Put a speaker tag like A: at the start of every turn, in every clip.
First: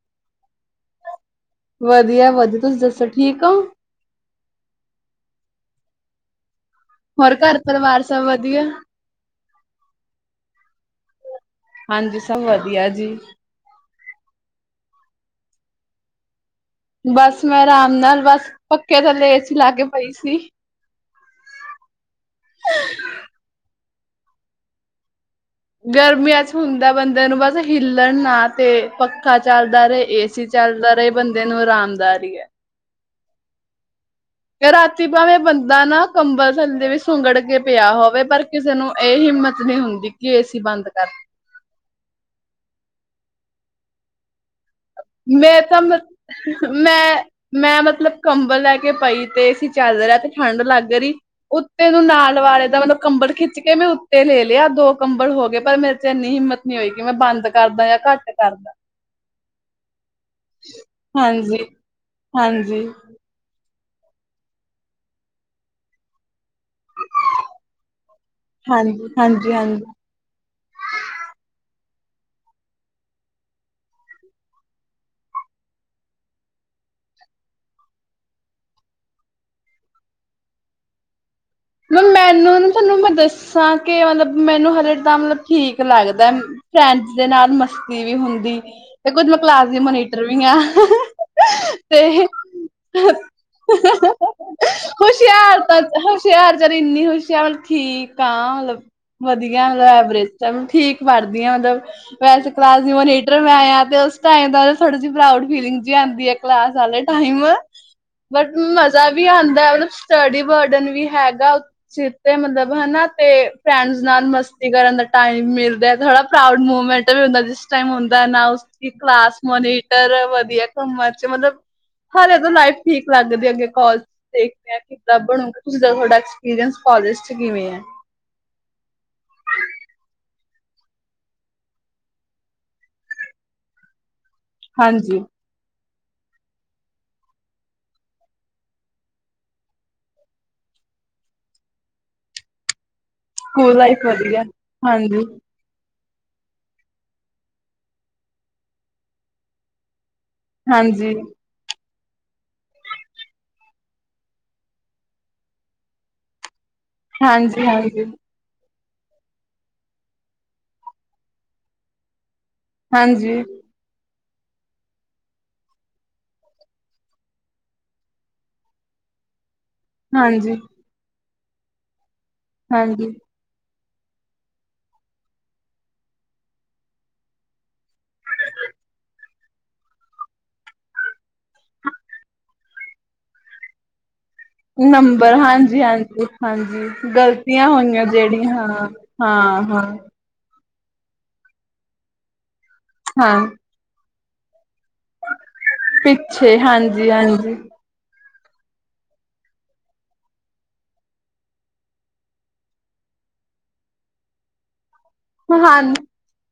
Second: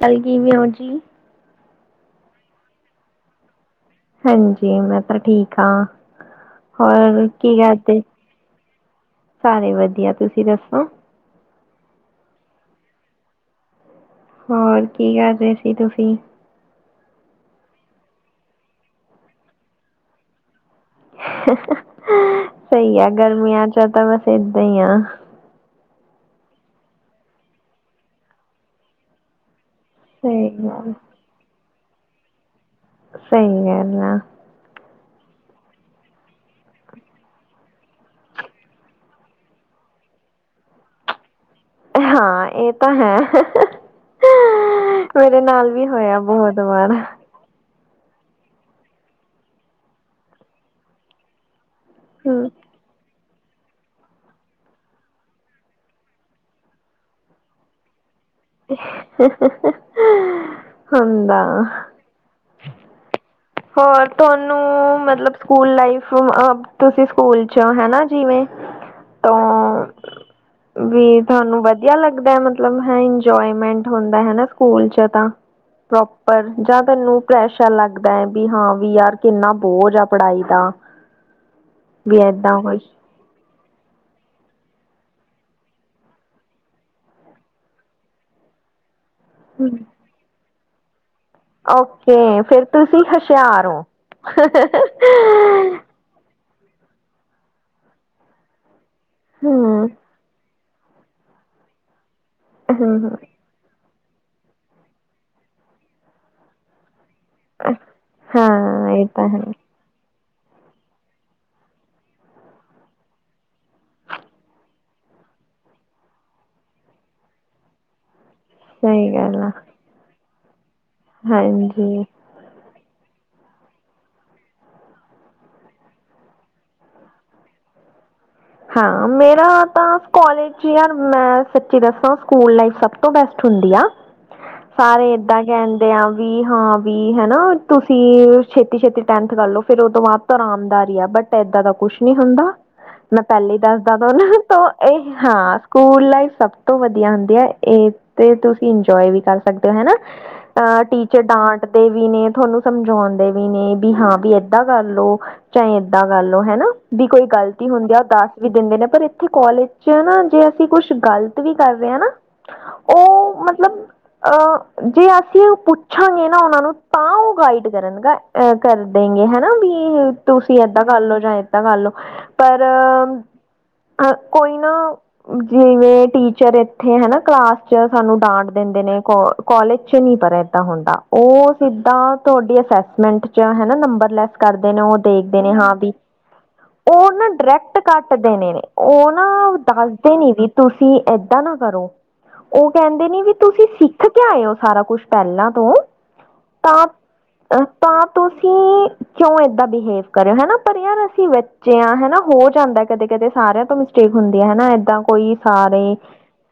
A: ਕਲੱ ਵੀ ਹੋ ਜੀ
B: ਵਧੀਆ ਵਧੀਆ ਤੁਸੀਂ ਦੱਸੋ ਠੀਕ ਹੋ
A: ਹਾਂਜੀ ਮੈਂ ਤਾਂ ਠੀਕ ਹਾ
B: ਹੋਰ ਘਰ ਪਰਿਵਾਰ ਸਭ ਵਧੀਆ
A: ਸਾਰੇ ਵਧੀਆ ਤੁਸੀਂ ਦੱਸੋ
B: ਹਾਂਜੀ ਸਭ ਵਧੀਆ ਜੀ
A: ਹੋਰ ਕੀ ਕਰ ਰਹੇ ਸੀ ਤੁਸੀਂ
B: ਬਸ ਮੈਂ ਆਰਾਮ ਨਾਲ ਬਸ ਪੱਖੇ ਥੱਲੇ ਏ ਸੀ ਲਾ ਕੇ ਪਈ ਸੀ
A: ਸਹੀ ਆ ਗਰਮੀ ਆ ਜਾ ਤਾਂ ਬਸ ਇੱਦਾਂ ਹੀ ਆ!
B: ਗਰਮੀਆਂ ਚ, ਹੁੰਦਾ ਬੰਦੇ ਨੂੰ ਬਸ ਹਿੱਲਣ ਨਾ ਤੇ ਪੱਖੇ ਚੱਲ ਦੇ ਰਹੇ ਦਾ ਰਹੇ ਏ ਸੀ
A: ਸਹੀ ਗੱਲ।
B: ਚੱਲਦਾ ਰਹੇ ਬੰਦੇ ਨੂੰ ਆਰਾਮ ਵਧਿਆ ਹੈ
A: ਸਹੀ ਹੈ ਨਾ
B: ਕਿ ਰਾਤੀ ਭਾਵੇਂ ਬੰਦਾ ਨਾ ਕੰਬਲ ਥੱਲੇ ਵੀ ਸੁੰਗੜ ਕੇ ਪਿਆ ਹੋਵੇ ਪਰ ਕਿਸੇ ਨੂੰ ਇਹ ਹਿੰਮਤ ਨਹੀਂ ਹੁੰਦੀ ਕਿ ਏਸੀ ਬੰਦ ਕਰ
A: ਹਾਂ ਇਹ ਤਾਂ ਹੈ ਮੇਰੇ
B: ਮੈਂ
A: ਨਾਲ
B: ਤਾਂ
A: ਵੀ
B: ਮੈਂ
A: ਹੋਇਆ ਬਹੁਤ ਵਾਰ।
B: ਮੈਂ ਮਤਲਬ ਮਤਲਬ ਕੰਬਲ ਲੈ ਕੇ ਪਈ ਤੇ ਚਾਦਰ ਹੈ ਤੇ ਠੰਡ ਲੱਗ ਰਹੀ ਉਹ ਤੇ ਇਹਨੂੰ ਨਾਲ
A: ਹੂੰ।
B: ਵਾਲੇ ਦਾ ਮਤਲਬ ਕੰਬਲ ਖਿੱਚ ਲਿਆ ਖਿੱਚ ਕੇ ਮੈਂ ਉੱਤੇ ਲੈ ਲਿਆ ਦੋ ਕੰਬਲ ਹੋ ਗਏ ਪਰ ਮੇਰੇ, ਚ ਇੰਨੀ ਹਿੰਮਤ ਨੀ ਹੋਏ ਕਿ ਮੈਂ ਬੰਦ ਕਰਦਾ ਜਾਂ ਘੱਟ ਕਰਦਾ
A: ਹੁੰਦਾ।
B: ਹਾਂਜੀ ਹਾਂਜੀ
A: ਹੋਰ ਤੁਹਾਨੂੰ ਮਤਲਬ ਸਕੂਲ ਲਾਈਫ ਤੁਸੀਂ ਸਕੂਲ ਚ, ਹਨਾ ਜਿਵੇਂ
B: ਹਾਂਜੀ ਹਾਂਜੀ ਹਾਂਜੀ
A: ਤੋਂ ਵੀ ਤੁਹਾਨੂੰ ਵਧਿਆ ਵਧੀਆ ਲੱਗਦਾ ਮਤਲਬ ਇੰਜੋਏਮੈਂਟ ਹੁੰਦਾ ਹਨਾ ਸਕੂਲ ਚ ਤਾਂ ਪ੍ਰੋਪਰ ਜਾਂ ਤੈਨੂੰ ਪ੍ਰੈਸ਼ਰ ਲੱਗਦਾ ਦਾਂ ਵੀ ਹਾਂ ਵੀ ਯਾਰ ਕਿੰਨਾ ਬੋਝ ਆ ਪੜ੍ਹਾਈ ਦਾ
B: ਮੈਡਮ
A: ਵੀ
B: ਮੈਨੂੰ
A: ਏਦਾਂ
B: ਨਾ
A: ਕੁਛ
B: ਤੁਹਾਨੂੰ ਮੈਂ ਦੱਸਾਂ ਕੇ ਮਤਲਬ ਮੈਨੂੰ ਹਰੇ ਤਾਂ ਮਤਲਬ ਠੀਕ ਲੱਗਦਾ ਫਰੈਂਡਸ ਦੇ ਨਾਲ ਮਸਤੀ ਵੀ ਹੁੰਦੀ ਤੇ ਕੁੱਝ ਮੈਂ ਕਲਾਸ ਦੇ ਮੋਨੀਟਰ ਵੀ ਹਾਂ ਹ
A: ਓਕੇ ਫੇਿਰ ਤੁਸੀਂ ਹੁਸ਼ਿਆਰ ਹੋ
B: ਹੁਸ਼ਿਆਰ ਤਾਂ ਹੁਸ਼ਿਆਰ ਕਲਾਸ ਚ ਇੰਨੀ ਹੋਈਸ਼ ਮਤਲਬ ਠੀਕ ਆ ਮਤਲਬ ਵਧੀਆ
A: ਹਮ
B: ਐਵਰੇਜ ਸ ਠੀਕ ਪੜ੍ਹਦੀ ਹ ਮਤਲਬ ਵੈਸੇ ਕਲਾਸ ਦੀ
A: ਹਮ
B: ਮਨੀ ਡਰੀ ਮੈਂ ਐ ਦਾ ਥੋੜੀ ਸੀ ਬਰਾਊਡ ਫੀਲਿੰਗ ਜਿਹੀ ਆਉਂਦੀ ਹ ਕਲਾਸ ਵਾਲੇ ਟਾਈਮ ਬਟ
A: ਹਾਂ ਇਹ
B: ਮਜ਼ਾ ਵੀ
A: ਤਾਂ ਹੈ
B: ਆਉਂਦਾ ਮਨ ਸਟਡੀ ਬਾਰਡਨ ਵੀ ਹੈਗਾ ਚ ਤੇ ਮਤਲਬ ਹਨਾ ਤੇ ਫਰੈਂਡਸ ਨਾਲ ਮਸਤੀ ਕਰਨ ਦਾ ਟਾਈਮ ਮਿਲਦਾ ਥੋੜਾ ਪ੍ਰਾਊਡ ਮੂਵਮੈਂਟ ਵੀ ਹੁੰਦਾ ਜਿਸ ਟਮ ਹੁੰ
A: ਸਹੀ
B: ਕਲਾਸ
A: ਗੱਲ ਆ
B: ਮੋਨੀਟਰ ਵ ਹਰ ਉਮਰ ਚ ਮਤਲਬ
A: ਹਾਂਜੀ
B: ਹਾਲੇ ਤਾਂ ਲਾਈਫ ਠੀਕ ਲੱਗਦੇ ਅੱਗੇ ਕਾਲ ਦੇਖਦੇ ਹਾਂ ਕਿ ਬਣੂਗਾ ਤੁਸੀਂ ਦਾ ਤੁਹਾਡਾ ਐਕਸਪੀਰੀਅੰਸ ਪੋਜਿਸ ' ਕਿਵੇਂ ਹੈ
A: ਹਾਂ ਮੇਰਾ ਤਾ ਕਾਲਜ ਮੈਂ ਸੱਚੀ ਦੱਸਾਂ ਸਕੂਲ ਲਾਈ ਸਭ ਤੋਂ ਬੈਸਟ ਹੁੰਦੀ ਆ ਸਾਰੇ
B: ਹਾਂਜੀ
A: ਏਦਾਂ ਕ ਵੀ ਹਾਂ ਵੀ ਹਨਾ ਤੁਸੀਂ ਛੇਤੀ ਛੇਤੀ ਟੈਂਨਥ ਕਰਲੋ ਫੇਿਰ ਉਹ ਤੋਂ ਬਾਅਦ ਤੋਂ ਆਰਾਮਦਾਰੀ ਆ ਬਟ ਏਦਾਂ ਦਾ ਕੁਛ ਨੀ ਹੁੰਦਾ ਮੈਂ ਪਹਿਲੇ ਹੀ
B: ਸਕੂਲ
A: ਦੱਸਦਾ
B: ਲਾਈਫ
A: ਤ
B: ਵਧੀਆ
A: ਨਾ ਇਹ
B: ਹਾਂਜੀ,
A: ਹਾਂ ਸਕੂਲ ਸਭ ਤੋਂ ਵਧੀਆ ਹੁੰਦੀ ਆ ਇਹ ਤੇ ਤੁਸੀਂ ਇੰਜੋਏ ਵੀ ਕਰ ਸਕਦੇ ਹੋ ਹਨਾ ਅਹ
B: ਹਾਂਜੀ,
A: ਟੀਚੇ ਡਾਂਟ ਵੀ ਨੇ ਤੁਹਾਨੂੰ ਸਮਝਾਉਣਦੇ ਵੀ ਨੇ ਵੀ ਹਾਂ ਵੀ ਏਦਾਂ ਕਰ ਲੋ ਚਾਹੇ ਏਦਾਂ ਕਰ ਲੋ ਹਨਾ ਦੀ ਕੋਈ
B: ਹਾਂਜੀ,
A: ਗਲਤੀ ਹੁੰਦੀ ਆ
B: ਹਾਂਜੀ,
A: ਦਿੰਦੇ ਨੇ ਪਰ ਇੱਥੇ ਕੋਾਲਜ ਚ ਨਾ ਜੇ ਅਸੀਂ ਕੁਛ ਗ਼ਲਤ ਵੀ ਕਰ ਰਹੇ ਹਾਂ ਨਾ
B: ਹਾਂਜੀ
A: ਅਹ ਜੇ ਅਸੀਂ ਪੁੱਛਾਂਗੇ ਨਾ ਉਹਨਾਂ ਨੂੰ ਤਾਂ ਉਹ ਗਾਈਡ ਕਰਨਗਾ ਅਹ ਕਰ ਦਗੇ ਹਨਾ ਵੀ ਤੁਸੀਂ
B: ਹਾਂਜੀ,
A: ਏਦਾਂ ਕਰਲੋ ਜਾਂ ਤਾਂ ਗੱਲਓ ਪਰ
B: ਹਾਂਜੀ।
A: ਕੋਈ ਨਾ ਜਿਵੇਂ ਟੀਚਰ ਇੱਥੇ ਹਨ ਕਲਾਸ ਚ ਸਾਨੂੰ ਡਾਂਟ ਦਿੰਦੇ ਨੇ ਕੋਾਲਜ ਚ ਨ ਪਰ ਇਏਦਾਂ ਹੁੰਦਾ ਉਹ ਸਿੱਧਾ ਤੁਹਾਡੀ ਅਸਸਮੈਂਟ ਚ ਨੰਬਰ ਲੈਸ ਕਰਦੇ ਨੇ ਉਹ
B: ਨੰਬਰ
A: ਦੇਖਦੇ ਨੇ ਹਾਂ
B: ਹਾਂਜੀ,
A: ਵੀ
B: ਹਾਂਜੀ, ਹਾਂਜੀ,
A: ਉਹ ਨਾ
B: ਗ਼ਲਤੀਆਂ
A: ਡਾਇਰੈਕਟ
B: ਹੋਣ
A: ਕੱਟ ਦੇਣੇ ਨੇ, ਉਹ ਨਾ ਦੱਸਦੇ ਨੀ ਵੀ ਤੁਸੀਂ ਏਦਾਂ ਨਾ ਕਰੋ। ਉਹ ਕਹਿੰਦੇ ਨੇ ਵੀ
B: ਹਾਂ
A: ਤੁਸੀਂ ਸਿੱਖ ਕਿੱਥੇ ਆਏ ਹੋ! ਸਾਰਾ ਕੁਛ ਪਹਿਲਾਂ ਤੋਂ,
B: ਪਿੱਛੇ
A: ਤਾਂ
B: ਹਾਂਜੀ ਹਾਂਜੀ
A: ਅ ਤਾਂ ਤੁਸੀਂ ਕਿਉਂ ਏਦਾਂ ਬਿਹੇਵ ਕਰ ਰਹੇ, ਹਨਾ ਪਰ ਯਾਰ ਅਸੀਂ ਬੱਚੇ ਹਾਂ, ਹਨਾ ਹੋਰ ਜਾਂਦਾ ਕਦੇ ਕਦੇ ਸਾਰਿਆਂ ਤੋਂ ਮਿਸਟੇਕ ਹੁੰਦੀ ਹੈ, ਹਨਾ ਏਦਾਂ ਕੋਈ
B: ਹਾਂ,
A: ਸਾਰੇ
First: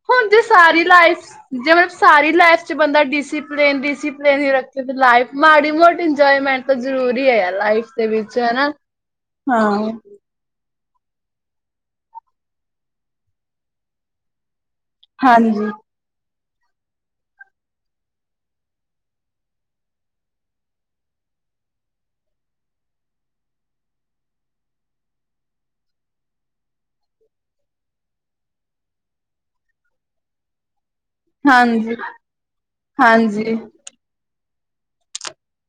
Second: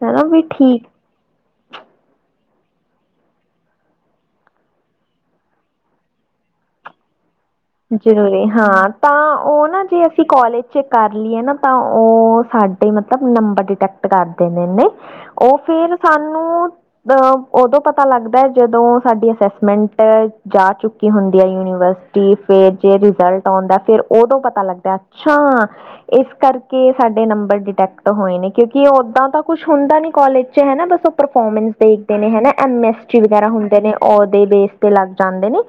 A: ਹਨਾ
B: ਹੁਣ ਜੇ
A: ਵੀ ਠੀਕ
B: ਸਾਰੀ ਲਾਈਫ, ਜੇ ਮਤਲਬ ਸਾਰੀ ਲਾਈਫ ਬੰਦਾ ਡਿਸਿਪਲਿਨ ਡਿਸਿਪਲਿਨ ਹੀ ਰੱਖੇ, ਲਾਈਫ ਮਾੜੀ ਮੋਟੀ ਇੰਜੋਏਮੈਂਟ ਤਾਂ ਜ਼ਰੂਰੀ ਹੈ ਯਾਰ। ਲਾਈਫ ਦੇ ਵਿੱਚ
A: ਜ਼ਰੂਰੀ
B: ਹਨਾ
A: ਹਾਂ, ਤਾਂ ਉਹ
B: ਹਾਂ
A: ਨਾ ਜੇ ਅਸੀਂ ਕਾਲੇਜ ਚੇ ਕਰ ਲਈਏ ਨਾ ਤਾਂ, ਉਹ ਸਾਡੇ ਮਤਲਬ ਨੰਬਰ ਡਿਟੈਕਟ ਕਰ ਦੇ ਨੇ ਨਈ। ਉਹ
B: ਹਾਂਜੀ
A: ਫੇਰ ਸਾਨੂੰ ਉ ਉਦੋਂ ਪਤਾ ਲੱਗਦਾ ਜਦੋਂ ਸਾਡੀ ਅਸੈਸਮੈਂਟ ਜਾ ਚੁੱਕੀ ਹੁੰਦੀ ਹੈ, ਯੂਨੀਵਰਸਿਟੀ। ਫੇਰ ਜੇ ਰਿਜ਼ਲਟ ਆਉਂਦਾ, ਫੇਰ ਉਦੋਂ ਪਤਾ ਲੱਗਦਾ, ਹਾ ਹਾ, ਇਸ ਕਰਕੇ ਸਾਡੇ ਨੰਬਰ ਡਿਟੈਕਟ ਹੋਏ ਨੇ ਕਿਉਂਕਿ ਓਦਾਂ ਤਾਂ ਕੁੱਛ ਹੁੰਦਾ ਨੀ ਕਾਲੇਜ ਚ ਹੈ ਹਨਾਂ ਬਸ ਪਰਫੋਰਮੈਂਸ
B: ਹਾਂਜੀ
A: ਦੇਖਦੇ ਨੇ ਹਨਾ, ਐਮ ਐਸ ਸੀ
B: ਹਾਂਜੀ
A: ਵਗੈਰਾ ਹੁੰਦੇ ਨੇ, ਉਹਦੇ ਬੇਸ ਤੇ ਲੱਗ ਜਾਂਦੇ ਨੇ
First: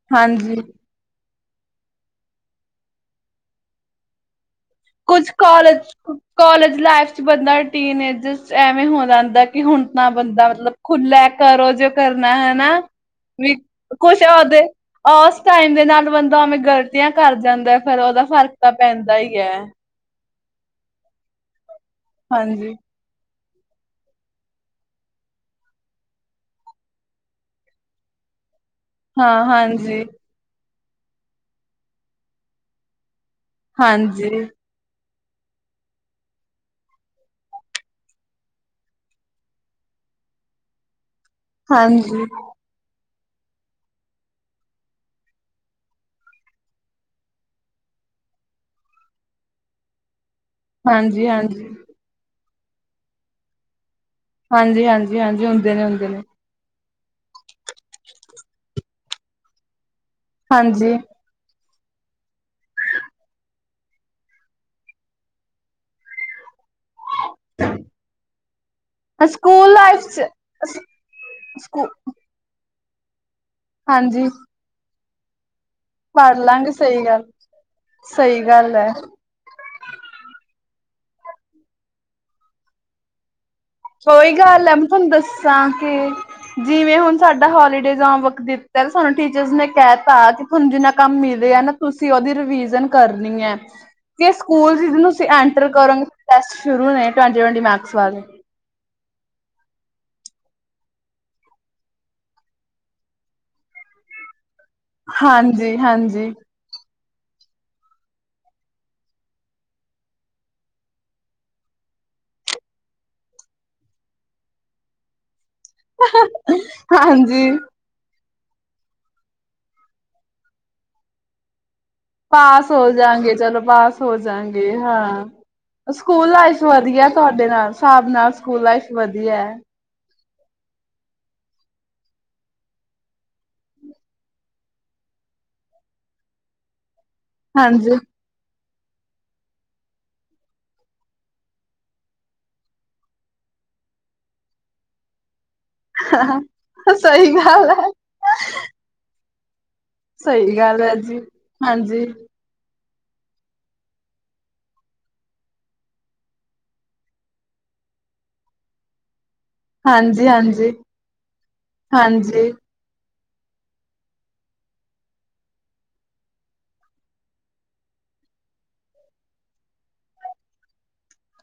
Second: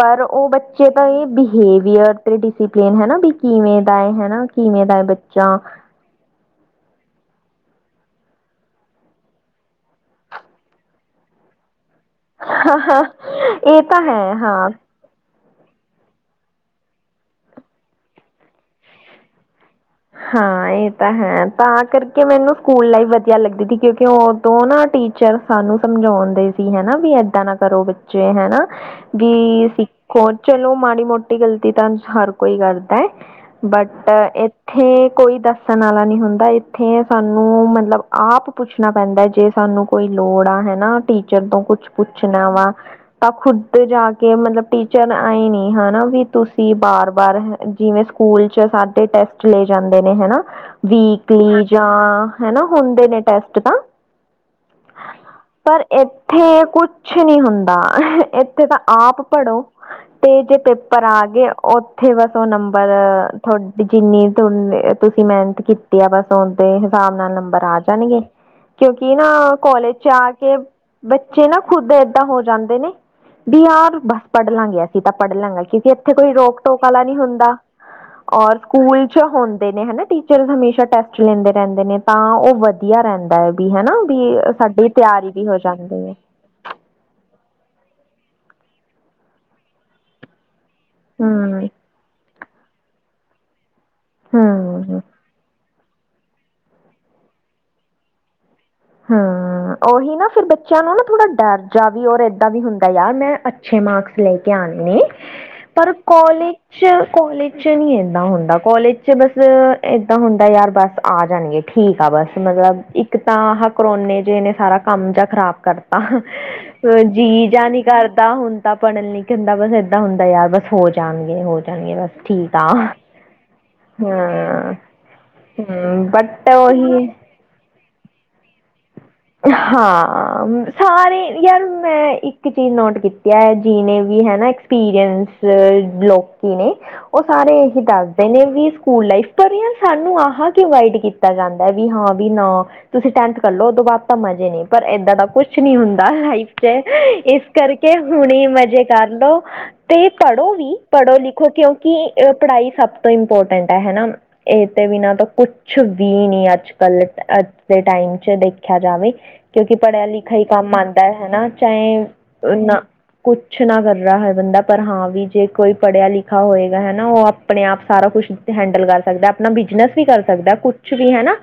A: ਪਰ ਉਹ
B: ਹਾਂਜੀ
A: ਬੱਚੇ ਬਿਹੇਵੀਅਰ ਤੇ ਡਿਸਪਲਨ ਹਨਾ, ਵੀ ਕਿਵੇਂ ਦਾ ਏ ਹਨਾ। ਕਿਵੇਂ ਦਾ ਹੈ
B: ਕੁਝ
A: ਬੱਚਾ
B: ਕਾਲਜ ਕਾਲਜ ਲਾਈਫ ਚ ਬੰਦਾ ਟੀਨ ਏਜ ਐਵੇਂ ਹੋ ਜਾਂਦਾ ਕਿ ਹੁਣ ਤਾਂ ਬੰਦਾ ਮਤਲਬ ਖੁੱਲਾ ਕਰੋ ਜੇ ਕਰਨਾ ਹਨਾ, ਵੀ
A: ਇਹ ਤਾਂ
B: ਕੁਛ
A: ਹੈ
B: ਉਹਦੇ
A: ਹਾਂ
B: ਟਾਈਮ ਦੇ ਨਾਲ ਬੰਦਾ ਉਵੇਂ ਗ਼ਲਤੀਆਂ ਕਰ ਜਾਂਦਾ, ਫੇਰ ਉਹਦਾ ਫ਼ਰਕ ਤਾਂ ਪੈਂਦਾ ਹੀ ਐ।
A: ਹਾਂ, ਇਹ ਤਾਂ ਹੈ। ਤਾਂ ਕਰਕੇ ਮੈਨੂੰ
B: ਹਾਂਜੀ
A: ਸਕੂਲ ਲਾਈਫ ਲੱਗਦੀ ਸੀ, ਕਿਉਂਕਿ ਉਦੋਂ ਨਾ ਟੀਚਰ ਸਾਨੂੰ ਸਮਝਾਉਂਦੇ ਸੀ, ਹਨਾ ਵੀ ਏਦਾਂ ਨਾ ਕਰੋ ਬੱਚੇ ਹਨਾ।
B: ਹਾਂ
A: ਵੀ
B: ਹਾਂਜੀ
A: ਸਿੱਖੋ ਚਲੋ ਮਾੜੀ ਮੋਟੀ ਗਲਤੀ ਤਾਂ ਹਰ ਕੋਈ ਕਰਦਾ ਏ। ਬਟ
B: ਹਾਂਜੀ
A: ਇਹ ਇੱਥੇ ਕੋਈ ਦੱਸਣ ਵਾਲਾ ਨਹੀਂ ਹੁੰਦਾ, ਇੱਥੇ ਸਾਨੂੰ ਮਤਲਬ ਆਪ ਪੁੱਛਣਾ ਪੈਂਦਾ, ਜੇ ਸਾਨੂੰ ਕੋਈ ਲੋੜ ਆ ਹੈਨਾ। ਟੀਚਰ ਤੋਂ ਕੁੱਛ
B: ਹਾਂਜੀ
A: ਪੁੱਛਣਾ ਵਾ ਤਾਂ ਖੁੱਦ ਜਾ ਕੇ ਮਤਲਬ ਟੀਚਰ ਆਏ ਨੀ ਹਨਾ, ਵੀ ਤੁਸੀਂ ਬਾਰ- ਬਾਰ ਜਿਵੇਂ ਸਕੂਲ ਚ ਸਾਡੇ ਟੈਸਟ ਚਲੈ ਜਾਂਦੇ ਨੇ ਹਨਾ।
B: ਹਾਂਜੀ
A: ਵੀਕਲੀ
B: ਹਾਂਜੀ
A: ਜਾਂ ਹਨਾ ਹੁੰਦੇ ਨੇ, ਟੈਸਟ ਤਾਂ
B: ਹਾਂਜੀ -ਹਾਂਜੀ -ਹਾਂਜੀ ਹੁੰਦੇ ਨੇ,
A: ਪਰ
B: ਹੁੰਦੇ ਨੇ।
A: ਇੱਥੇ ਕੁਛ ਨਹੀਂ ਹੁੰਦਾ, ਇੱਥੇ ਤਾਂ ਆਪ ਪੜੋ। ਪੇ ਜੇ
B: ਹਾਂਜੀ
A: ਪੇਪਰ ਆਗੇ। ਉੱਥੇ ਬਸ ਉਹ ਨੰਬਰ ਤੁਹਾਡੀ ਜਿੰਨੀ ਤੁਸੀਂ ਮਿਹਨਤ ਕੀਤੀ ਆ ਬਸ ਔਦੇ ਹਿਸਾਬ ਨਾਲ ਨੰਬਰ ਆ ਜਾਣਗੇ ਕਿਉਂਕਿ ਨਾ
B: ਸਕੂਲ
A: ਕਾਲਜ
B: ਲਾਈਫ
A: ਚ ਆ ਕੇ ਬੱਚੇ ਨਾ
B: ਸਕੂ
A: ਖੁਦ ਏਦਾਂ ਹੋ ਜਾਂਦੇ ਨੇ। ਡੀਅਰ ਬਸ
B: ਹਾਂਜੀ
A: ਪੜ੍ਹ ਲਾਂਗੇ ਅਸੀ। ਤਾਂ ਪੜਲਾਂਗੇ ਅਸੀਂ ਕਿਉਂਕਿ ਇੱਥੇ ਕੋਈ
B: ਪੜ੍ਹ
A: ਰੋਕ
B: ਲਾਂਗੇ
A: ਟੋਕ ਵਾਲਾ
B: ਸਹੀ
A: ਨਹੀਂ
B: ਗੱਲ
A: ਹੁੰਦਾ,
B: ਸਹੀ
A: ਔਰ
B: ਗੱਲ ਹੈ।
A: ਸਕੂਲ ਹੁੰਦੇ ਨੇ ਹਨਾ ਟੀਚਰ ਹਮੇਸ਼ਾ ਟੈਸਟ ਲੈਂਦੇ ਰਹਿੰਦੇ ਨੇ ਤਾਂ ਉਹ ਵਧੀਆ ਰਹਿੰਦਾ ਹੈ। ਵੀ ਹਨਾ ਵੀ
B: ਕੋਈ ਗੱਲ ਹੈ ਮੈਂ
A: ਸਾਡੀ
B: ਤੁਹਾਨੂੰ
A: ਤਿਆਰੀ ਵੀ
B: ਦੱਸਾਂ
A: ਹੋ ਜਾਂਦੀ
B: ਕਿ
A: ਹੈ
B: ਜਿਵੇਂ ਹੁਣ ਸਾਡਾ ਹੋਲੀਡੇਜ ਹੋਮਵਰਕ ਦਿੱਤਾ ਸਾਨੂੰ ਟੀਚਰ ਨੇ ਕਹਿਤਾ ਕਿ ਹੁਣ ਜਿੰਨਾ ਕੰਮ ਮਿਲ ਰਿਆ
A: ਹਮ
B: ਨਾ ਤੁਸੀਂ ਉਹਦੀ ਰ ਰਵੀਜ਼ਨ ਕਰਨੀ ਐ। ਤੇ ਸਕੂਲ
A: ਹਮ
B: ਜਿਹਨੂੰ ਐਂ ਟੈਸਟ ਸ਼ੁਰੂ ਨੇ ਟਵੰਟੀ ਟਵੰਟੀ ਮਾਕਸ ਵਾਲੇ।
A: ਹੂੰ ਉਹੀ ਨਾ ਫਿਰ ਬੱਚਿਆਂ ਨੂੰ ਨਾ ਥੋੜਾ ਡਰ ਜਾ ਵੀ ਓਹ ਰਹਿੰਦਾ, ਏਦਾਂ ਵੀ ਹੁੰਦਾ ਯਾਰ ਮੈਂ ਅੱਛੇ ਮਾਰਕਸ ਲੈ ਕੇ ਆਨੇ ਨੇ
B: ਹਾਂਜੀ
A: ਪਰ
B: ਹਾਂਜੀ
A: ਕਾਲਜ ਚ ਕੋਲੇਜ ਚ ਨਹੀਂ ਏਨਾ ਹੁੰਦਾ ਕਾਲਜ ਚ ਬਸ ਏਦਾਂ ਹੁੰਦਾ ਯਾਰ ਬਸ ਆ ਜਾਣਗੇ ਠੀਕ ਆ ਬਸ ਮਤਲਬ ਇੱਕ ਤਾਂ ਆਹ ਕਰੋਨੇ ਜਿ ਨੇ ਸਾਰਾ ਕੰਮ ਜਾ ਖ਼ਰਾਬ ਕਰਤਾ ਜੀ
B: ਹਾਂਜੀ
A: ਜਾਂ ਨੀ ਕਰ ਕਰਦਾ ਹੁਣ ਤਾਂ ਪੜ੍ਹਨ ਲਈ ਕਹਿੰਦਾ ਬਸ ਏਦਾਂ ਹੁੰਦਾ ਯਾਰ ਬਸ ਹੋ ਜਾਣਗੇ ਹੋ ਜਾਣਗੇ ਬਸ ਠੀਕ ਆ
B: ਪਾਸ ਹੋ ਜਾਂਗੇ ਚਲੋ ਪਾਸ ਹੋ
A: ਹਾਂ
B: ਜਾਂਗੇ ਹਾਂ
A: ਹੂੰ
B: ਸਕੂਲ
A: ਬਟ
B: ਲਾਈਫ
A: ਉਹੀ
B: ਵਧੀਆ ਤੁਹਾਡੇ ਨਾਲ ਹਿਸਾਬ ਨਾਲ ਸਕੂਲ ਲਾਈਫ ਵਧੀਆ ਐ।
A: ਹਾਂ ਸਾਰੇ ਯਾਰ ਮੈਂ ਇੱਕ ਚੀਜ਼ ਨੋਟ ਕੀਤੀ ਐ ਜਿਹਨੇ ਵੀ ਹਨਾ ਐਕਸਪੀਰੀਅੰਸ ਲੋਕੀ ਨੇ ਉਹ ਸਾਰੇ ਇਹੀ
B: ਹਾਂਜੀ
A: ਦੱਸਦੇ ਨੇ ਵੀ ਸਕੂਲ ਲਾਈਫ ਪਰ ਆ ਸਾਨੂੰ ਆਹ ਕਿ ਗਾਈਡ ਕੀਤਾ ਜਾਂਦਾ ਹੈ ਵੀ ਹਾਂ ਵੀ ਨਾ ਤੁਸੀਂ ਟੈਂਥ ਕਰਲੋ ਉਦੋਂ ਬਾਪ ਤਾਂ ਮਜੇ ਨੀ ਪਰ ਇੱਦਾਂ ਦਾ ਕੁੱਛ ਕੁਛ ਨੀ ਹੁੰਦਾ ਲਾਈਫ ਚ
B: ਸਹੀ
A: ਇਸ
B: ਗੱਲ ਹੈ
A: ਕਰਕੇ ਹੁਣੇ ਮਜ਼ੇ ਕਰਲੋ। ਤੇ ਪੜ੍ਹੋ
B: ਸਹੀ
A: ਵੀ
B: ਗੱਲ ਹੈ
A: ਪੜ੍ਹੋ
B: ਜੀ
A: ਲਿਖੋ ਕਿਉਂਕਿ
B: ਹਾਂਜੀ।
A: ਅ ਪੜ੍ਹਾਈ ਸਭ ਇੰਪੋਰਟੈਂਟ ਹੈ ਹਨਾ ਇਹ ਤੇ ਬਿਨਾਂ ਤਾਂ ਕੁਛ ਵੀ ਨੀ ਅੱਜ ਕੱਲ ਅੱਜ ਦੇ ਟਾਈਮ ਚ ਦੇਖਿਆ। ਖਿਆ ਜਾਵੇ। ਕਿਉਂਕਿ ਪੜ੍ਹਿਆ ਲਿਖਿਆ ਹੀ
B: ਹਾਂਜੀ-ਹਾਂਜੀ,
A: ਕੰਮ
B: ਹਾਂਜੀ।
A: ਆਉਂਦਾ ਹੈ ਹਨਾ ਚਾਹੇ
B: ਹਾਂਜੀ
A: ਨਾ ਕੁਛ ਨਾ ਕਰਹਾ ਹੈ ਬੰਦਾ ਪਰ ਹਾਂ ਵੀ ਜੇ ਕੋਈ ਪੜ੍ਹਿਆ ਲਿਖਿਆ ਹੋਏਗਾ ਹਨਾ ਉਹ ਆਪਣੇ ਆਪ ਸਾਰਾ ਕੁਛ ਹੈਂਡਲ ਕਰ ਸਕਦਾ ਆਪਣਾ ਬਿਜਨਸ ਵੀ ਕਰ ਸਕਦਾ ਕੁਛ ਵੀ ਹਨਾ।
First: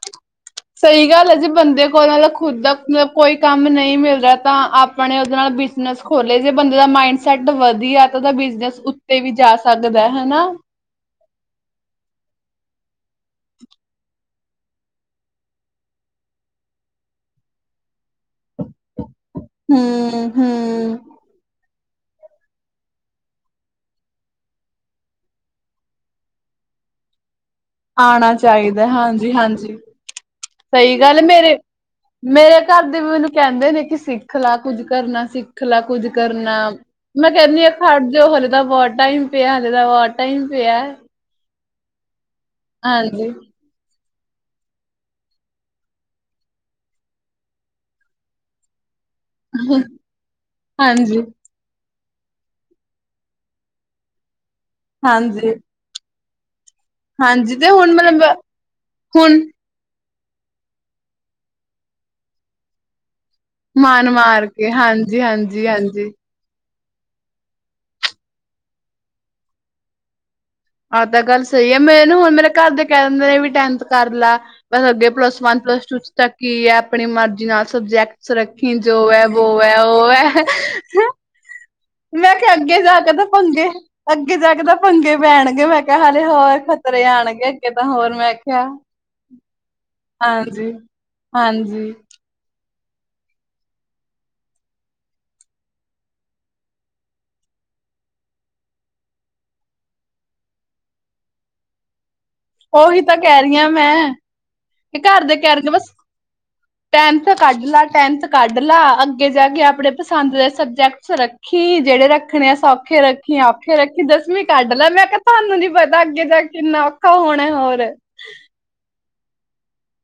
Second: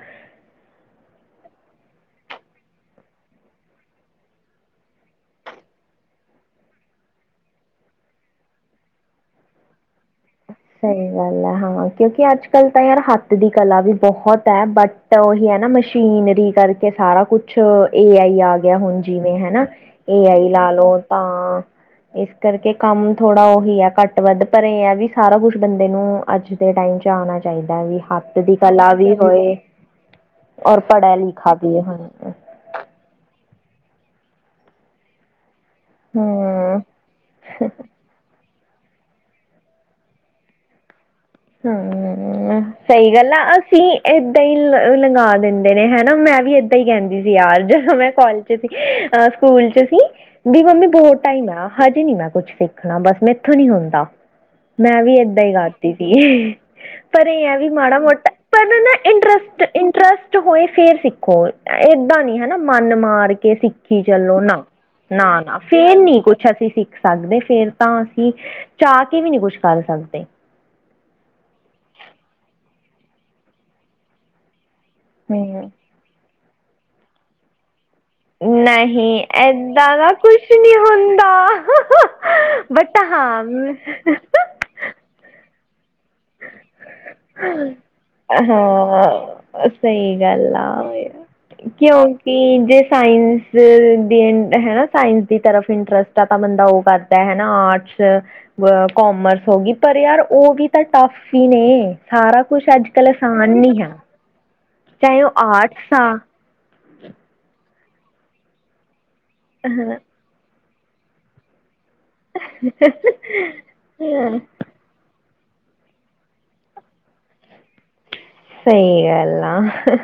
B: ਸਹੀ ਗੱਲ ਹੈ ਜੇ ਬੰਦੇ ਕੋਲ ਦਾ ਖੁਦ ਦਾ ਕੋਈ ਕੰਮ ਨਹੀਂ ਮਿਲ ਰਿਹਾ ਤਾਂ ਆਪਣੇ ਉਹਦੇ ਨਾਲ ਬਿਜਨਸ ਖੋਲੇ ਜੇ ਬੰਦੇ ਦਾ ਮਾਇੰਡਸੈਟ ਵਧੀਆ ਤਾਂ ਉਹਦਾ ਬਿਜਨਸ ਉੱਤੇ ਵੀ ਜਾ ਸਕਦਾ ਲੱਗਦਾ ਹਨਾ
A: ਸਹੀ ਗੱਲ ਹੈ ਹਾਂ ਕਿਉਂਕਿ ਅੱਜ ਕੱਲ੍ਹ ਤਾਂ ਯਾਰ ਹੱਥ ਦੀ ਕਲਾ ਵੀ ਬਹੁਤ ਹੈ ਬਟ ਉਹੀ ਹੈ ਨਾ ਮਸ਼ੀਨਰੀ ਕਰਕੇ ਸਾਰਾ ਕੁਛ ਏ ਆਈ ਆ ਗਿਆ ਹੁਣ ਜਿਵੇਂ ਹਨਾ ਏ ਆਈ ਲਾ ਲਓ
B: ਹੂੰ-ਹੂੰ,
A: ਤਾਂ ਇਸ ਕਰਕੇ ਕੰਮ ਥੋੜਾ ਉਹੀ ਆ ਘੱਟ ਵੱਧ ਪਰ ਇਹ ਆ ਵੀ ਸਾਰਾ ਕੁੱਛ ਬੰਦੇ ਨੂੰ ਅੱਜ ਦੇ ਟਾਈਮ ਚ ਆਉਣਾ ਚਹੀਦਾ
B: ਆਉਣਾ ਚਾਹੀਦਾ ਹਾਂਜੀ ਹਾਂਜੀ
A: ਔਰ
B: ਸਹੀ
A: ਪੜ੍ਹਿਆ
B: ਗੱਲ
A: ਲਿਖਾ
B: ਮੇਰੇ
A: ਵੀ ਹੋਏ
B: ਮੇਰੇ ਘਰ ਦੇ ਵੀ ਮੈਨੂੰ ਕਹਿ ਕਹਿੰਦੇ ਨੇ ਕਿ ਸਿੱਖ ਲਾ ਕੁੱਝ ਕਰਨਾ ਸਿੱਖ ਖਲਾ ਕੁੱਝ ਕਰਨਾ
A: ਹਮ
B: ਮੈਂ ਕਹਿੰਦੀ ਹ ਖੜ ਜੋ ਹਲੇ ਦਾ ਬਹੁਤ ਟਾਈਮ ਪਿਆ ਹਾਲੇ ਦਾ ਬਹੁਤ ਟਾਈਮ ਪਿਆ
A: ਹਾਂ ਹਮ ਸਹੀ
B: ਹਾਂਜੀ,
A: ਗੱਲ ਆਸੀ ਏਦਾਂ ਹੀ ਲੰਗਾ ਦਿੰਦੇ ਨੇ ਹਨਾ ਮੈਂ ਵੀ ਏਦਾਂ ਹੀ ਕਹਿੰਦੀ ਸੀ ਯਾਰ ਜਦੋਂ ਮੈਂ ਕੋਾਲਜ ਚ ਸੀ ਸਕੂਲ ਚ ਸੀ ਵੀ ਮੰਮੀ ਬਹੁਤ
B: ਹਾਂਜੀ,
A: ਟਾਈਮ ਆ ਹਜੇ ਨੀ ਮੈਂ ਕੁਛ ਸਿੱਖਣਾ ਬਸ ਮੈਂਥੋਂ ਨੀ ਹੁੰਦਾ ਮੈਂ ਵੀ ਏਦਾਂ ਹੀ
B: ਹਾਂਜੀ।
A: ਕਰਤੀ ਸੀ ਹ [unintelligible] ਪਰ ਇਹ
B: ਹਾਂਜੀ
A: ਐ ਵੀ
B: ਤੇ ਹੁਣ
A: ਮਾੜਾ
B: ਮਤਲਬ
A: ਮੋਟਾ ਪਰ ਨਾ
B: ਹੁਣ
A: ਇੰਟਰਸਟ ਇੰਟਰਸਟ ਹੋਏ ਫੇਰ ਸਿੱਖੋ ਏਦਾਂ ਨੀ ਹਨਾ ਮਨ ਮਾਰ ਕੇ ਸਿੱਖੀ
B: ਮਾਨ
A: ਚੱਲੋ
B: ਮਾਰ
A: ਨਾ
B: ਕੇ ਹਾਂਜੀ
A: ਨਾ ਨਾ
B: ਹਾਂਜੀ
A: ਫੇਰ
B: ਹਾਂਜੀ
A: ਨੀ ਕੁਛ ਅਸੀਂ ਸਿੱਖੀ ਸਕਦੇ ਫੇਰ ਤਾਂ ਅਸੀਂ ਚਾਹ ਕੇ ਵੀ ਨਹੀਂੀ ਕੁਛ ਕਰ ਸਕਦੇ
B: ਆਹ ਤਾਂ ਗੱਲ ਸਹੀ ਹੈ ਮੈਨੂੰ ਹੁਣ ਮੇਰੇ ਘਰ ਦੇ ਕਹਿ ਦਿੰਦੇ ਨੇ ਵੀ ਟੈਨਥ ਕਰ ਲਾ ਬਸ ਅੱਗੇ ਪਲੱਸ ਵਨ
A: ਹਮ
B: ਪਲੱਸ ਟੂ ਚ ਤ ਕੀ ਹੈ ਆਪਣੀ ਮਰਜ਼ੀ ਨਾਲ ਸਬਜੈਕਟਸ ਰੱਖੀ ਜੋ
A: ਨਹੀਂ
B: ਹੈ ਵੋ ਹੈ
A: ਏਦਾਂ
B: ਉਹ
A: ਦਾ
B: ਹੈ
A: ਕੁਛ ਨੀ ਹੁੰਦਾ
B: ਮੈਂ ਕਿਹਾ ਅੱਗੇ
A: ਬਟ
B: ਜਾ ਕੇ ਤਾਂ
A: ਹਾਂ
B: ਪੰਗੇ ਅੱਗੇ ਜਾ ਕੇ ਤਾਂ ਪੰਗੇ ਪੈਣਗੇ ਮੈ ਹੋਰ ਮੈਂ ਕਿਹਾ
A: ਹਾਂ ਸਹੀ ਗੱਲ
B: ਹਾਂਜੀ
A: ਆ
B: ਹਾਂਜੀ
A: ਕਿਉਂਕਿ ਜਿਸ ਸਾਇੰਸ ਦੀ ਹੈਾ ਸਾਇੰਸ ਦੀ ਤਰਫ ਇੰਟਰਸਟ ਆ ਤਾਂ ਬੰਦਾ ਉਹ ਕਰਦਾ ਹਨਾ ਆਰਟਸ ਕੋਾਮਰਸ ਹੋ ਗਈ ਪਰ ਯਾਰ ਉਹ ਵੀ ਤਾਂ ਟਫ ਹੀ ਨੇ ਸਾਰਾ ਕੁਛ ਅੱਜ
B: ਉਹੀ
A: ਕੱਲ੍ਹ
B: ਤਾਂ ਕਹਿ ਰਹੀ
A: ਆਸਾਨ ਨੀ
B: ਹਾਂ
A: ਹੈ
B: ਮੈਂ
A: ਚਾਹੇ
B: ਘਰ
A: ਉਹ
B: ਦੇ ਕਹਿਰਗੇ ਬਸ
A: ਆਰਟਸ ਆ
B: ਟੈਮ ਤਾਂ ਕੱਢ ਲਾ ਪੈਂਨਥ ਕੱਢ ਲਾ ਅੱਗੇ ਅੱਗੇ ਜਾ ਕੇ ਆਪਣੇ
A: ਹਾਂ
B: ਪਸੰਦ ਦੇ ਸਬਜ਼ੀ ਜੈਕਸੁਰੱਖੀ ਜਿਹੜੇ ਰੱਖਣੇ ਆ ਸੌਖੇ ਰੱਖੀ ਔਖੇ ਰੱਖੀ ਦਸਵੀਂ ਕੱਢ ਲੈ ਮੈਂ ਕਿਹਾ ਸਾਨੂੰ ਨੀ ਪਤਾ ਅੱਗੇ ਜਾ ਕਿੰਨਾ ਕ ਹੋੁਣੇ ਹੋਰ।
A: ਸਹੀ ਗੱਲ। ਲਾ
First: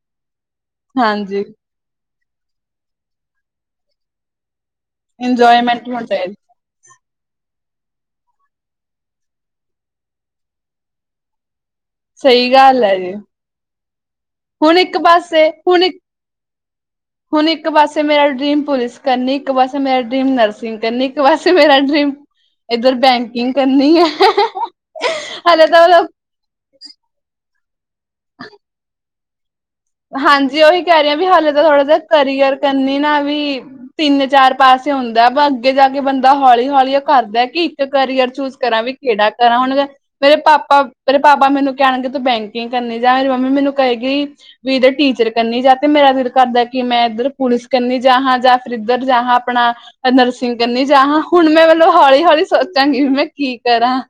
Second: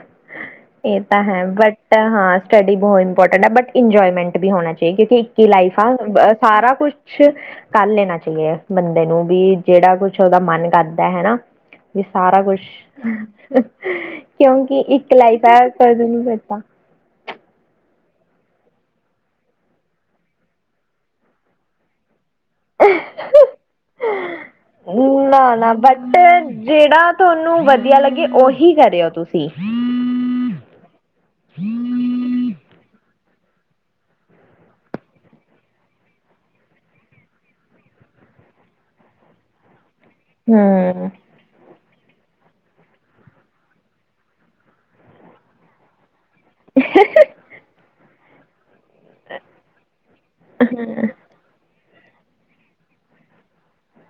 A: ਇਹ ਤਾਂ
B: ਹਾਂਜੀ
A: ਹੈ, ਬਟ ਹਾਂ ਸਟੱਡੀ ਬਹੁਤ ਇੰਪੋਰਟੈਂਟ ਬਟ ਇੰਜੋਏਮੈਂਟ ਵੀ ਹੋਣਾ ਚਾੲ ਦਾ ਇੱਕ ਹੀ ਲਾਈਫ
B: ਇੰਜੋਏਮੈਂਟ
A: ਆ
B: ਹੁੰਦਾ
A: ਸਾਰਾ ਕੁਛ ਕੁਛ ਕਰ ਲੈਣਾ ਚਾਹੀਏ ਬੰਦੇ ਨੂੰ ਵੀ ਜਿਹੜਾ ਕੁਛ ਉਹਦਾ ਮਨ ਕਰਦਾ ਹੈ ਨ। ਵੀ ਸਾਰਾ
B: ਸਹੀ
A: ਕੁਛ
B: ਗੱਲ ਹੈ ਜੀ
A: ਹ-ਹ
B: ਹੁਣ
A: ਕਿਉਂਕਿ ਇੱਕ ਲਾਈਫ
B: ਪਾਸੇ
A: ਹੈ।
B: ਹੁਣ ਹੁਣ ਇੱਕ ਪਾਸੇ ਮੇਰਾ ਡਰੀਮ ਪੁਲਿਸ ਕਰਨੀ, ਇੱਕ ਪਾਸੇ ਮੇਰਾ ਡਰੀਮ ਨਰਸਿੰਗ ਕਰਨੀ, ਇੱਕ ਪਾਸੇ ਮੇਰਾ ਡਰੀਮ ਇੱਧਰ
A: ਅਹ
B: ਬੈਂਕਿੰਗ ਕਰਨੀ ਹੈ
A: -ਹ, ਨਾ-
B: ਹਾਲੇ
A: ਨਾ ਬਟ
B: ਤਾਂ
A: ਜਿਹੜਾ ਤੁਹਾਨੂੰ ਵਦ ਵਧੀਆ ਲੱਗੇ ਉਹੀ ਕਰਿਯੋ ਤੁਸੀਂ।
B: ਹਾਂਜੀ ਉਹੀ ਕਹਿ ਰਹੀ ਹ ਵੀ ਹਾਲੇ ਤਾਂ ਥੋੜਾ ਜਿਹਾ ਕਰੀਅਰ ਕਰਨੀ ਨਾ ਵੀ ਤਿੰਨ-ਚਾਰ ਪਾਸੇ ਹੁੰਦਾ, ਪਰ ਅੱਗੇ ਜਾ ਕੇ ਬੰਦਾ ਹੌਲੀ ਹੌਲੀ ਉਹ ਕਰਦਾ ਕਿ ਇੱਕ ਕਰੀਅਰ ਚੂਜ ਕਰਾਂ ਵੀ ਕਿਹੜਾ ਕਰਾਂ ਹੁਣ ਮੇਰੇ
A: ਹੂੰ
B: ਪਾਪਾ ਮੇਰੇ ਪਾਪਾ ਮੈਨੂੰ ਕਹਿਣਗੇ ਤੂੰ ਬੈਂਕਿੰਗ ਕਰਨੀ ਜਾਂ ਮੇਰੀ ਮੰਮੀ ਮੈਨੂੰ ਕਹੇਗੀ ਵੀਰੇ ਟੀਚਰ ਕਰਨੀ ਜਾ ਤੇ ਮੇਰਾ ਫੇਰ ਕਰਦਾ ਹ ਕਿ ਮੈਂ ਇੱਧਰ ਪੁਲਿਸ ਕਨੀ ਜਾ ਹਾਂ। ਇਧਰ ਜਾ ਹਾਂ ਆਪਣਾ ਨਰਸਿੰਗ ਕਰਨੀ ਜਾ ਹਾਂ ਹੁਣ ਮੈਂ ਮਲਬ। ਹੌਲੀ-ਹੌਲੀ ਸੋਚਾਂਗੀ ਵੀ ਮੈਂ ਕੀ ਕਰਾਂ।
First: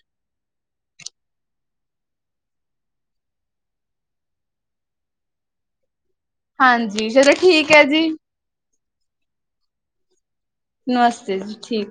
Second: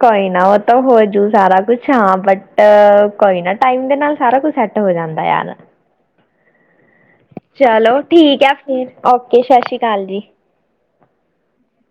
A: ਕੋਈ ਨਾ ਉਹ ਤਾਂ ਹੋਜੂ ਸਾਰਾ ਕੁਛ ਹਾਂ, ਬਟ ਕੋਈ ਨਾ ਟਾਈਮ ਦੇ ਨਾਲ ਸਾਰਾ ਕੁਛ ਸੈਟ ਹੋ ਜਾਂਦੇ ਯਾਰ।
B: ਹਾਂਜੀ ਜੀ ਚਲੋ ਠੀਕ ਹੈ
A: ਚਲੋ
B: ਜੀ।
A: ਠੀਕ ਹੈ ਫਿਰ ਓਕੇ ਸਤਿ ਸ਼੍ਰੀ ਅਕਾਲ ਜੀ।
B: ਨਮਸਤੇ ਜੀ, ਠੀਕ।